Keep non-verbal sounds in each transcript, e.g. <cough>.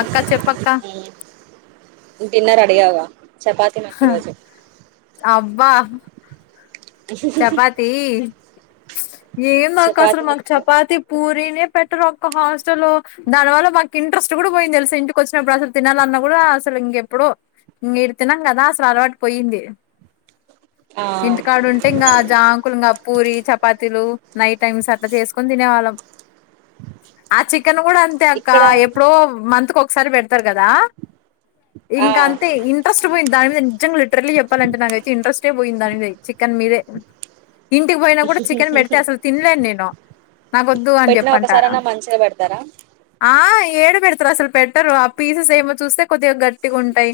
అక్క చెప్పక్క డిన్నర్ అడిగావా చపాతి మాకు హా ఈరోజు అబ్బా చపాతి ఏం నాకు అసలు చపాతి మాకు విత్ చపాతి పూరి ఏం పెట్టరు అక్క హాస్టల్ లో దానివల్ల మాకు ఇంట్రెస్ట్ కూడా పోయింది తెలుస ఇంటికి వచ్చినప్పుడు అసలు తినాలన్న కూడా అసలు ఇంకెప్పుడు ఇ ఇరు తిన్నాం కదా అసలు అలవాటు పోయింది ఆ ఆ జాం కులంగా పూరి చపాతీలు నైట్ టైమ్స్ అట్లా చేసుకుని తినేవాళ్ళం ఆ చికెన్ కూడా అంతే అక్క ఇక్కడ ఎప్పుడో మంత్ ఒక్ సలి బెడ తరు కదా ఆ ఇంకా అంతే ఇంట్రెస్ట్ పోయింది దాని మీద నిజ్జంగా లిట్రల్లి చెప్పాలంటే నాకైతే ఇంట్రెస్టే పోయింది దాని మీద మీరే ఇంటికి పోయినా కూడా చికెన్ పెడితే అసలు తినలేను నేను నాక వద్దు అని పెట్టిన చెప్పంట ఒకసారన్నా మంచిగా పెడతారా ఆ ఏడ పెడతారు అసలు పెట్టరు ఆ పీసెస్ ఏమో చూస్తే కొద్దిగా గట్టిగా గుంటయ్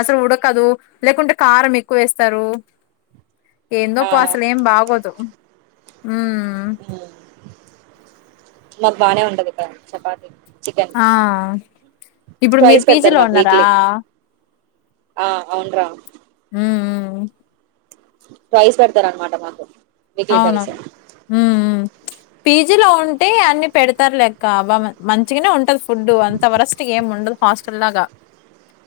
అసలు ఉడక్ కదు లేకుంటే కారం ఎక్కువ ఏస్తరు ఏందో ఆ పో అసలే ఏం బాగోదు హుమ్ మాకు బానే ఉంటది ఇక్కడ చపాతి చికెన్ ఆ ఇప్పుడు మీరు ట్వైస్ పెడతారు పీజీలో మాకు ఉన్నారా వీక్లీ ఆ అవున్రా ఉ ఊ ట్వైస్ పెడతారనమాట మాకు వీక్లీ అవును ట్వైస్ హుమ్ హు పీజిలో ఉంటే అన్ని పెడతారు లేక్క అ మంచిగానే ఉంటది ఫుడ్ అంత వరేస్ట్ ఏం ఉండదు హాస్టల్ లాగా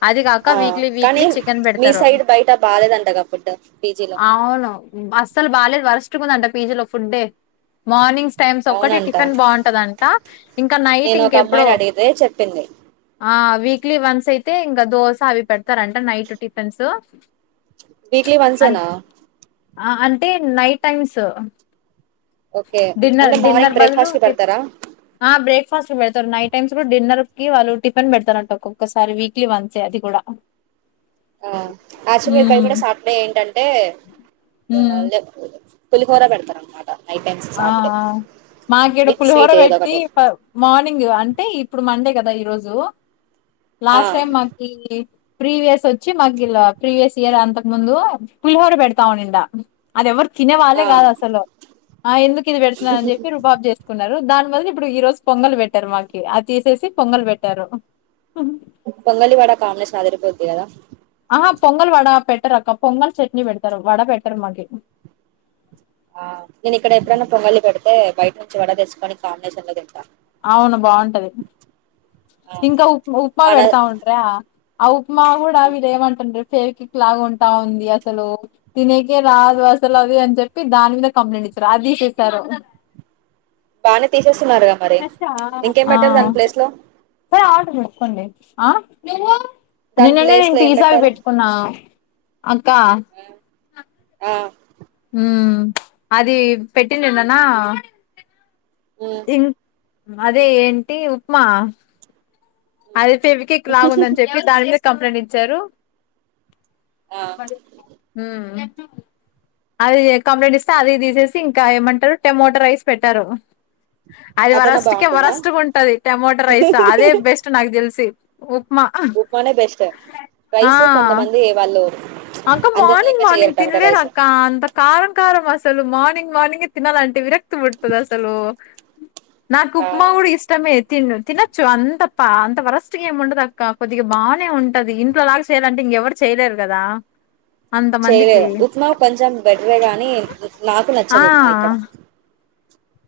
అది కాక ఆ వీక్లీ కానీ వీక్లీ చికెన్ మీ పెడతారు సైడ్ బయట బాలేదంటగా ఫుడ్ పీజీలో అవును బా ఆసలు బాలేదు వరెస్ట్ దంట పీజీ లో ఫుడ్డే మార్నింగ్స్ టైమ్స్ ఒక్కటే అవునంట టిఫిన్ బావుంటది అంట ఇంకా నైట్ నేను ఒక ఇంకా ఎప్పుడో అమ్మాయిని అడిగితే చెప్పింది ఆ వీక్లీ వన్స్ అయితే ఇంకా దోస అవి పెడతారంట నైట్ టిఫిన్స్ వీక్లీ అన్ వన్సేనా ఆ అంటే నైట్ టైమ్స్ ఓకే డిన్నర్ అంటే మార్నింగ్ డిన్నర్ బదులు బ్రేక్ఫాస్ట్ కి పెడతారా ఆ బ్రేక్ఫాస్ట్ పెడతరు నైట్ టైమ్స్ లొ డిన్నర్ కి వాళ్ళు టిఫిన్ పెడతారంట ఒక్కొక్కసారి వీక్లీ వన్సే అది కూడా ఆక్టుఅలీ ఇక్కడ హ్మ్. గూడ సాటర్డే ఏంటంటే అంటే హ్మ్. పులిహోరా పెడతారు అన్మాట ఆ ఆ మాకు ఈడ విత్ పులిహోర స్వీట్ ఏదో పెట్టి ఒకటి మార్నింగ్ అంటే ఇప్పుడు మండే కదా ఈరోజు ఆ లాస్ట్ టైమ్ మాకి ప్రీవియస్ వచ్చి మాకు ప్రీవియస్ ఇయర్ అంతకు ముందు పులిహోర పెడతా ఉనిండా అది ఎవరు తినే ఆ వాళ్ళే కాదు అసలు ఎందుకు ఇది పెడుతున్నారూ అని చెప్పి రుబాబ్ చేసుకున్నారు దాని బదులు ఇప్పుడు ఈ రోజు పొంగల్ పెట్టారు మా అది తీసేసి పొంగల్ పెట్టారు పొంగళివాడ కాంబినేషన్ అదిరిపోది కదా పొంగల్ వడా పెట్టర్ అకా పొంగల్ చట్నీ పెట్టారు వడా పెట్టర్ మా ఆ నేను ఇక్కడ ఎప్పుడైన్నా పొంగలి పెడితే బయట నుంచి వడ తెేసుకని కాంబినేన్ అవును బాగుంటది ఆ ఇంకా ఉప్ ఉప్మా మన పెడతా ఉంటరా అవు మా కూడా ఉమ్, వెళ్లేమంటారు అంటండీ ఫ్యావికిక్ లాగా ఉంటా ఉంది అసలు తినేకే రాదు అసలు అది అని చెప్పి దాని మీద కంప్లైంట్ ఇచ్చారు అది తీసేసారు బని తీ చేస్తున్నారుగా మరి ఇంకేం ఆ పెట్టారు దాని ప్లేస్ లో ఆ <unintelligible> దాని నిన్నన్నే ప్లేస్ నేను లో ఏం పిజ్జాలు పెట్టారు పెట్టుకున్నా అక్క ఆ హ్మ్ అది పెట్టింది. ఏందనా ఉమ్, ఇం అదే ఏంటి ఉప్మా ఉమ్. అది ఫెవికిక్ లాగా ఉందని చెప్పి దాని కంప్లైంట్ ఇచ్చారు. ఆ హ్మ్ అది కంప్లైంట్ ఇస్తే అది తీసేసి ఇంకా ఏమంటారు. టమోటో రైస్ పెట్టారు. అది అదన్నా వరస్టుకే బాగుంటుందా వరస్ట్గా ఉంటది. టమోటో రైస్ అదే బెస్ట్ తెలిసి ఉప్మా ఉప్మా నే బెస్ట రైస్ కొంతమంది ఏ వాళ్ళు అక్కా అంత మార్నింగ్ నీట్గా చెయ్యరు మార్నింగ్ టమాటా తినలేరు రైస్ అక్కా అంత కారం కారం వస్ అసలు మార్నింగ్ మార్నింగే తినాలంటే విరక్తి పుడుతాది అసలు. నాకు ఆ ఉప్మా కూడా ఇష్టమే. తినొచ్చు. అంత వరెస్ట్ గా ఏమి ఉండదు అక్కా. కొద్దిగా బాగానే ఉంటది ఇంట్లోలాగ చేయాలంటే ఇంకెవరు చేయలేరు కదా. అంత మందికి చేయలేదు ఉప్మా కొంచెం బెటరే గాని నాకు ఆ నచ్చదు ఉప్మా ఇక్కడ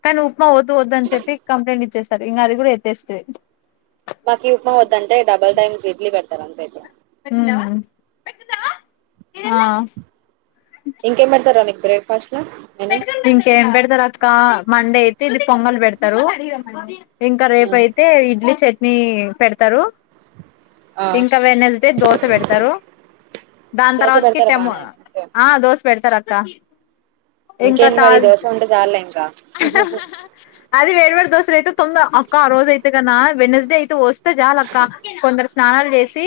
కానీ ఉప్మా వద్దు వద్దు అని చెప్పి కంప్లైంట్ ఇచ్చేస్తారు. ఇంకా అది కూడా ఎత్తేసిరి. మాకీ ఉప్మా వద్దంటే డబల్ టైమ్స్ ఇడ్లీ పెడతారు అంతే. పెట్టనా పెట్టనా ఆ ఇంకేం పెడతారు రా నీ బ్రేక్ఫాస్ట్. లో మెను ఇంకెం బెడతరక్క మండేత్ తిది పొంగల్ పెడతరు ఇంకా రేపయితే ఇడ్లీ చెట్ నీ పెడతరు ఆ ఇంకా వెన్నస్డే దోశ పెడతారు దాని దోశ తర్వాతకి పెడతారా టెమో బానే ఓకే ఆ దోశ పెడతారు అక్ ల ఇంకా ఇంకేంటి మరి తాజ్ దోశ ఉంటే చాలులే ఇంకా అది వేరు వేరు దోసలైతే కొందరు అక్కా, ఆ రోజు అయితే కదా వెడ్నెస్డే అయితే వస్తే చాలు అక్కా కొందరు స్నానాలు చేసి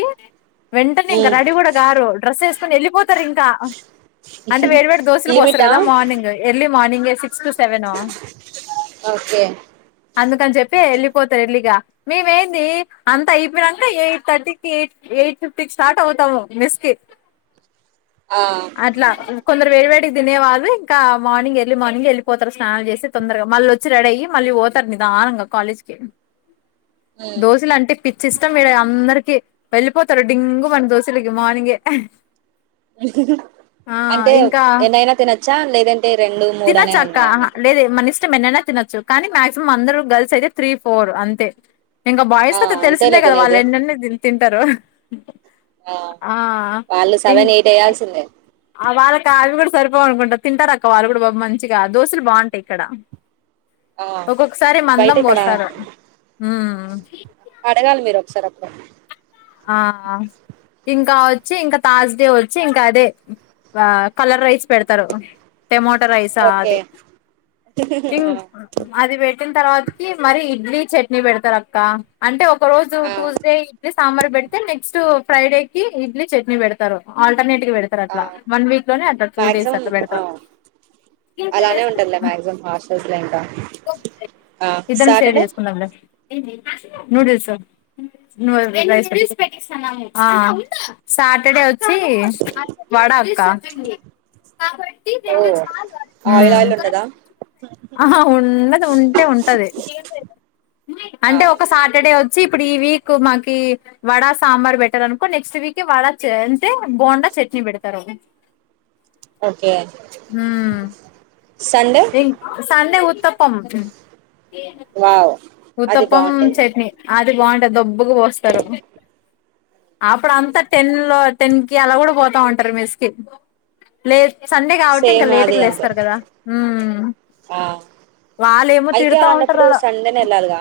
వెంటనే ఇంక రెడీ మ్మ్ కూడా గారు డ్రెస్సెవేసుకొని వెళ్ళిపోతారు ఇంకా అంటే వేడి వేడి దోశలు లిమిట్ పోస్తారు ఆ కదా మార్నింగ్ ఎర్లీ మార్నింగె సిక్ సిక్సో, సెవెనో ఓకే అందుకని చెప్పి వెళ్ళిపోతారు ఎళ్లిగా మేము ఏంది అంతా అయిపోనంతే ఎయిట్ థర్టీకి ఎయిట్ ఎయిట్ ఫిఫ్టీ కి స్టార్ట్ అవుతాము మిస్ కి ఆ అట్లా కొందరు వేరు వే తినేవాళ్ళు ఇంకా మార్నింగ్ ఎర్లీ మార్నింగ్ వెళ్ళిపోతారు స్నానాలు చేసి తొందరగా మళ్ళ వచ్చ రెడ అయ్యి మళ్ళీ పోతారు నిదానంగా కాలేజ్ క మ్మ్ దోశలు అంటే పిచ్చి ఇష్టం మీరు అందరి ప పోతారు డింగ మన దోసీలకి మానింగ అంటే ఎన్నైనా తినచ్చా తినచ్చాక్క లేద మన ఇష్టం ఎన్నన్న తినొచ్చు కానీ మాక్సిమం అందరు గర్ల్స్ అయితే త్రీ ఫోర్ అంతే ఇంకా ఆ బాయ్స్ కథ తెలిసిందే అంతేలే కదా వాళ్ళ తినేది ఎన్ని అయిన తింటారు ఆ వాళ్ళు ఇం సెవెన్ ఎయిట్ వేయాల్సిందే ఆ వాళ్ళకి అవి కూడా సరిపోవనుకుంటారు తింటారు అక్క వాళ్ళు కూడా పాపం మంచిగా దోశలు బాగుంటాయి ఇక్కడ ఆ ఒక్కొక్కసారి బయట మందం ఇక్కడ పోస్తారు హ ఆ అడగాలి మీరు ఒకసారి అప్పుడు ఆ ఇంకా వచ్చ వచ్చి ఇంకా తాజ్ డే వచ్చి ఇంకా అదే కలర్ రైస్ పెడతారు టెమోటో రైసా ఓకే అది థింగ్ అది వే పెట్టిన తర్వాత కి మరీ ఇడ్లీ చట్నీ పెడుతరు అక్క అంటే ఒ ఒక రోజు ఆ టూస్డే ఇడ్లీస్ సాంబార్ పెడితే నెక్స్ట్ ఫ్రైడే కి ఇడ్లీ చట్నీ పెడతారు ఆల్ టర్నేట్ గా పెడతారు ఆ అట్లా వన్ విక్ లోనే అట్ల టూ డేస్ మాక్సిమం అట్లా ఆ పెడ్తారు అలానే ఉంటదిలే మాక్సిమం హాస్టల్స్ లో ఇంకా ఆ ఇద్దరం షేర్ సాటర్డే చేసుకుందాం లే నూడిల్స్ నువేళ్ళు ఆ సాటర్డే వచ్చి వడా కా ఓ హు ఆయిల్ ఆయిల్ ఉండదా ఆహా ఉండదు ఉంటే ఉంటది ఆ అంటే ఒక సాటర్డే వచ్చి ఇప్పుడు ఈ వీక్ మాకి వడ సాంబార్ పెట్టారనుకో నెక్స్ట్ వీక్ వడ అంటే బోండా చట్నీ పెడతారు ఓకే హు సండే రిన్ సండే ఉ తప్పం వావ్ అది ఉత్తప్పం బాగుంటది చట్నీ అది బాగుంటది దబ్ బ్బుకు పోస్తారు అప్పుడు అంతా టెన్ లో టెన్ కి అలా కూడా పోతా ఉంటారు మేస్కి లేటు సండే కాబట్టి ఇంకా సేమ్ అది లేటుగా అంతే లేస్తారు కదా హు ఆ వాల్లేమో తిడతా ఉంటరు ఆడ కలుగ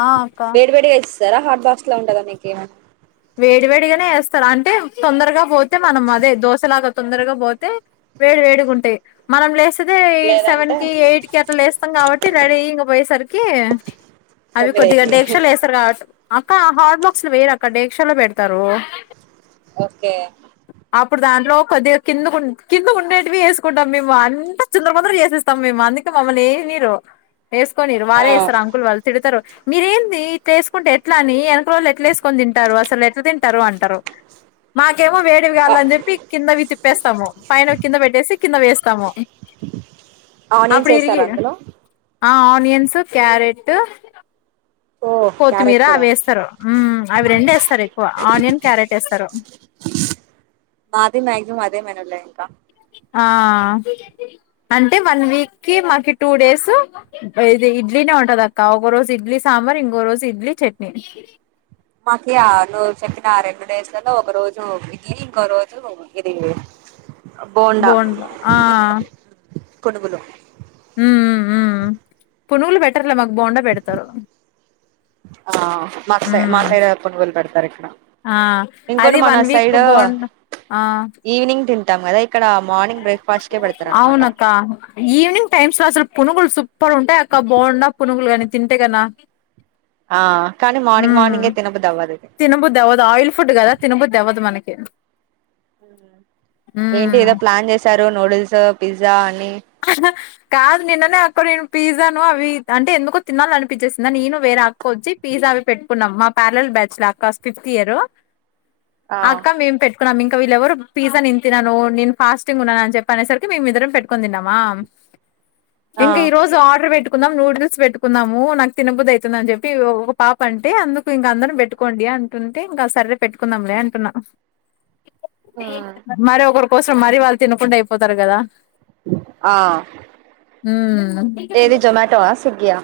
ఆ అక్క వేడి వేడిగా ఇస్ జరా హాట్ బాక్స్ ల ఉంటదా మీకేమైనా వేడి వేడిగానే ఎస్తారు అంటే తొందరగా పోతే మనం అదే దోశలాగా తొందరగా పోతే వేడి వేడిగా ఉంటాయి మనం లేస్ తుకే ఎయిట్ సెవెన్ లేదంటే కి ఎయిట్ కి అట్ల లేస్తాం కాబట్టి రెడీ ఇంగ పోయేసరి కే అవి తొమ్మిది కొద్దిగ అయితయి డేక్షాలో ఎస్తారు కావట్టు అక్క ఆ హార్డ్ బాక్స్ లో వేయరక్క డే క్షలో పెడతారు ఓకే ఇప్పుడు దాంట్లో కొద్దిగా కింద కుం కింద ఉండేటివి వేసుకుంటాం మేము అంత చిందర బందర చేసేస్తాం మేము అందుకే మమ్మల్ని ఎయనీరు వేసుకొనిరు ఆ వాళ్లే వేస్తారు అంకుల్ వాళ్ళు తిడతారు మీరేంటి ఇట్లేసుకుంటే ఎట్లా అని వెనక నోళ్లు ఎట్లా ఎసుకోని తిం టారు అసలు ఎట్లా తింటారు అంటారు మా కేమో వేడివి ఆ కావాలని చెప్పి కిందవి తిప్ తిప్పేస్తాము పైన కింద పెట్టేసి కింద వేస్తాము. ఆనియన్స్ అప్పుడు ఇరిగి వేస్తారా అందులో. ఆ ఆనియన్స్, క్యారెట్. ఓ క్యారెట్ కొత్తిమీర కూడా అవి వేస్తారు. హ్మ్! అవి రెండు వేస్తారు ఎక్కువ ఆనియన్ క్యారెట్ ఏస్తారో. మాది మాక్సిమం అదే మేడమ్ లే ఇంకా. ఆ అంటే వన్ వీక్కిి మాకి టూ డేస్ ఇది ఇడ్లీనే ఉంటాది. అక్క ఒక రోజు ఇడ్లీ సాంబార్ ఇంకో రోజు ఇడ్లీ చట్నీ. మాకి ఆ నువ్వు చెప్పిన ఆ రెండు డేస్లలో ఒక రోజు ఇడ్లీ ఇంకో రోజు ఇది. బోండా ఆ! పునుగులు. ఉ హ్మ్ ఊ పునుగులు పెట్టర్లే మాకు. బోండా పెడతారు <inaudible> ఆ మాకు సై మా మ్మ్ సైడ్ పురుగులు పెడతారు ఇక్కడ ఆ ఇంకోటి అది మన one week side bonda evening తింట. తింటాం కదా. ఇక్కడ మార్నింగ్ బ్రేక్ఫాస్ట్ కే పెడతారు అవును అనమాట అక్క ఈవినింగ్ టైమ్స్ లో అసలు పునుగులు సూపర్ ఉంటాయి అక్కా బోండా పునుగులు కాని. తింటేగనా. ఆ కానీ మార్నింగ్ మార్నింగే తినబుద్ధి అవ్వదు. ఇది తినబుద్ధి అవ్వదు, ఆయిల్ ఫుడ్ కదా తినబుద్ధి అవ్వదు మనకి. <inaudible> ఏంటి మ్మ్ ఏదో ప్లాన్ చేసారు నూడిల్స్. పిజ్జా అని కాదు నిన్ననే, అక్కా నేను పిజ్జాను అవి అంటే ఎందుకో తినాల అనిపించేసిందా నేను వేరే అక్కా వచ్చి పిజ్జా అవి పెట్టుకున్నాం మా ప్యారల్ బ్యాచ్ల అక్క ఫిఫ్త్ ఇయర్. ఆ అక్కా! మేము పెట్టుకున్నాం ఇంకా. వీళ్ళ ఎవరు పిజ్జా నేను తినను ఫాస్టింగ్ ఉన్నాను అని చెప్పేసరికి మేమిద్దరం పెట్టు కకందినవా <unintelligible> ఆ ఇంక ఈ రోజు ఆర్డర్ పెట్టు పెట్టుకున్నామ్ నూడిల్స్ పెట్టుకున్నాము. నాకు తిన బుద్ధివుతుంది అవుతుంది అని చెప్పి ఒక పాప అంటే అందుకు ఇంక అందరం పెట్టుకోండి అంటుంటే ఇంకా సరే పెట్టుకుందంలే అంటున్నా. ఉమ్ మరి ఒకరు కోసరం, మరీ వాళ్లు తినకుండా అయిపోతారు కదా! ఆ ఉమ్ ఏది జోమేటో ఆ సిగయా?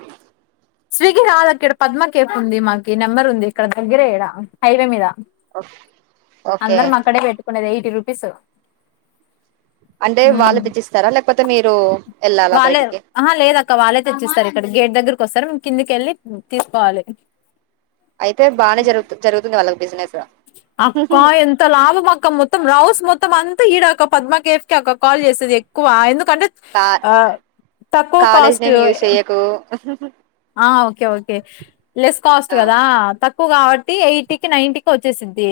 స్విగి రాదక్క ఇక్కడ పద్మ కేఫ్ ఉంది. మాకి నెంబర్ ఉంది ఇక్కడ దగ్గర ఇక్కడ హైవే మీద. ఓకే అందరం అక్కడే పెట్టుకునేది ఎయిటీ రూ. పస <unintelligible> అంటే వాళ్ళు తెచ్చిస్తారా లేకపోతే మీరు. వెళ్ళాలా వాళ్ళే బయటికి ఆ లేదక్క వాళ్ళే తెచ్చిస్తారు ఇక్కడ గేట్ దగ్గర. సారి కిందికెళ్ళి తీసుకోవాలి. అయితే బాగానే జరుగు జరుగుతుంది వాళ్ళ బిజినెస్ అక్క ఎంత లాభం అక్క మొత్తం రాౌస్ మొత్ త్తం అంతా ఈడ అక్క పద్మ కేఫ్ కి అక్క కాల్ చేసేది ఎక్కువ ఎందుకు కంట కా తక్కువ కాలేజ్ కాస్ట్ నేమ్ యూజ్ చెయ్యకు ఆ ఓకే ఓకే లెస్ కాస్ట్ ఆ కదా త క్కువ కాబట్టి ఎయిటీ కి నైన్టీకి వచ్చేసిది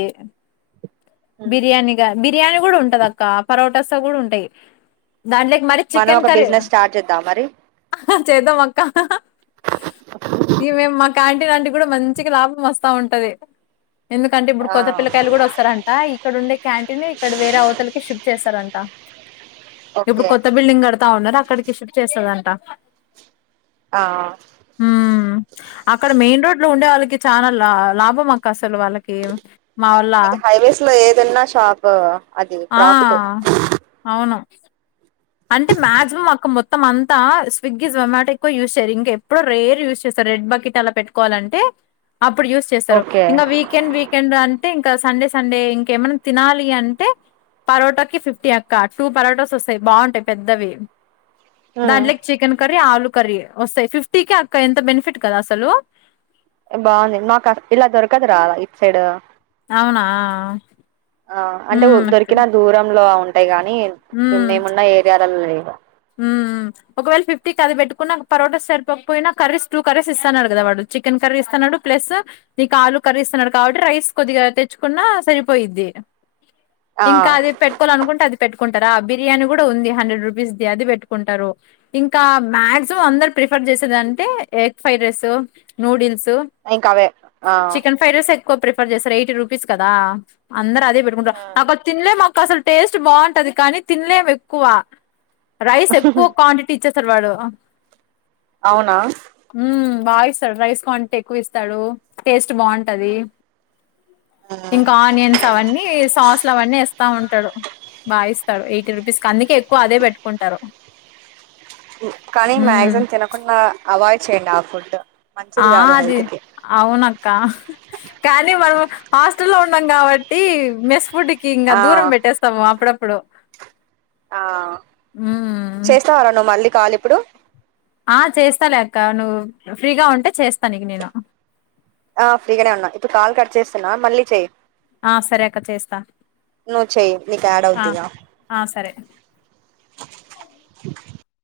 బిర్యానీగా బిర్యానీ కూడా ఉంటదక్క పరో టాస్ కూడా ఉంటాయి దాంట్లోకి మరి మనం ఒక బిజినెస్ స్టార్ట్ చేద్దాం మరి చేద్దాంమక్క ఈమే మకాని ఇలాంటి కూడా మంచికి లాభం వస్తా ఉంటది ఎందుకంటే ఇప్పుడు ఆ కొత్త పిల్లకాయలు కూడా వస్తారాన్ ఆ ఇక్కడ ఉండే క్యాంటీన్ ఇక్కడ వేరే అవతలకి షిఫ్ట్ చేస్తారంట ఇప్పుడు ఓకే కొత్త బిల్డింగ్ కడతా ఉన్నారు అ అక్కడికి షిప్ట్ చేస్తదంట ఆ ఉమ్ అక్కడ మెయిన్ రోడ్ లో ఉండే వాళ్ళకి చాలా లా లాభం అక్క అసలు వాళ్ళకి మా వల్ల నీకు హైవేస్ లో ఏదన్నా షాప్ అది ఆ ప్రాఫిట్ ఎ అవును అంటే మాక్సిమం అక్క మొ మొత్తం అంతా స్విగ్గీ జొమ్యాటో ఎక్కువ యూస్ చేయారు ఇంకా ఎప్పుడో రేర్ యూజ్ చేస్తారు రెడ్ బకెట్ అలా పెట్టుకోవాలంటే అప్పుడు యూస్ చేస్తారు ఓకే ఇంకా వీకెండ్ వీకెండ్ అ అంటే ఇంకా సండే సండే ఇంకేమైనా తినాలి అంటే పరోటా కి ఫిఫ్టీ అక్క టూ పరోటాస్ వస్తాయి బావుంటా యి పెద్దవి దాంట్లోకి చికెన్ కర్రీ ఆలు కర్రి వస్తాయి ఫిఫ్టీ కె అక్క ఎంత బెనిఫిట్ కదా అసలు బాగుంది మాకా ఇలా దొరకదరా ఇటు సైడ్ అవునా ఆ అంటే ఉమ్ దొరికిన దూరంలో ఉంటయి గా మేం ఇప్పుడు ఉమ్ మేమున్నా ఏరియా. తన్లేగ. ఉమ్ ఒకవేళ ఫిఫ్టీకి అది పెట్టుకున్న పరోటా సరిపోకపోయినా కర్రీస్ టూ కర్రీస్ ఇస్తున్నాడు కదా వాడు చికెన్ కర్రీ ఇస్తున్నాడు. ప్లస్ నీకు ఆలూ కర్రీ ఇస్తున్నాడు. కాబట్టి రైస్ కొద్దిగా తెచ్చుకున్నా సరిపోయిద్ది. ఆ ఇంకా అది పెట్టుకోవాలి అనుకుంటే అది పెట్టు. కోంటారా బిర్యానీ కూడా ఉంది హండ్రెడ్ రూపీస్. అది పెట్టుకుంటారు ఇంకా మాక్సిమం అందరు ప్రిఫర్ చేసేది అంటే ఎగ్ ఫ్రైడ్ రైస్ నూడిల్స్. ఇంకా అవే ఆహ్. చికెన్ ఫ్రైడ్ రైస్ ఎక్కువ ప్రిఫర్ చేస్తారు. ఎయిటీ రూపీస్ కదా. అందరు అదే పెట్టుకుంటారు ఆ అక్క తినలేం అక్క అసలు. టేస్ట్ బాగుంటది కానీ తినలేం ఎక్కువ. రైస్ ఎక్కువ క్వాంటిటీ ఇచ్చేస్. సర్వర్. అవునా. బాగా ఇస్తాడు రైస్ కౌంట్ ఎక్కువ ఇస్తాడు టేస్ట్. రుచి బాగుంటది ఇంకా అనియన్స్ అవన్ని సాస్ అవన్ని ఎస్. ఇస్తా ఉంటాడు బాగా ఇస్తాడు ఎయిటీ రూపీస్కి అందుకే ఎక్కువ అదే పెట్టు. కుంటారు. కానీ మాక్సిమం తినకుండా అవాయిడ్. చెయండి ఆ ఫుడ్. మంచిది ఆహ్ కాదు అది హెల్త్ కి అవును అక్క కానీ మనం. హాస్టల్లో లో ఉన్నాం కాబట్టీ మెస్ ఫుడ్. ఇంకా ఆ దూరం పెట్టేస్తాము అప్పుడప్పుడు. ఆహ్ మ్మ్ చేస్తావా రా నువ్వు మళ్ళీ. కాల్ ఇప్పుడు. ఆహ్ చేస్తాలే అక్క నువ్వు ఫ్రీగా ఉంటే చేస్తా నీకు నేను. ఆహ్ ఫ్రీగానే ఉన్నా ఇప్పుడు కాలు కట్ చేస్తున్నా మళ్ళీ చెయ్యి. ఆహ్ సరే అక్క చేస్తా. నువ్వు చెయ్యి నీకు యాడ్ అవుద్ది ఆహ్ ఇగ ఆహ్ సరే.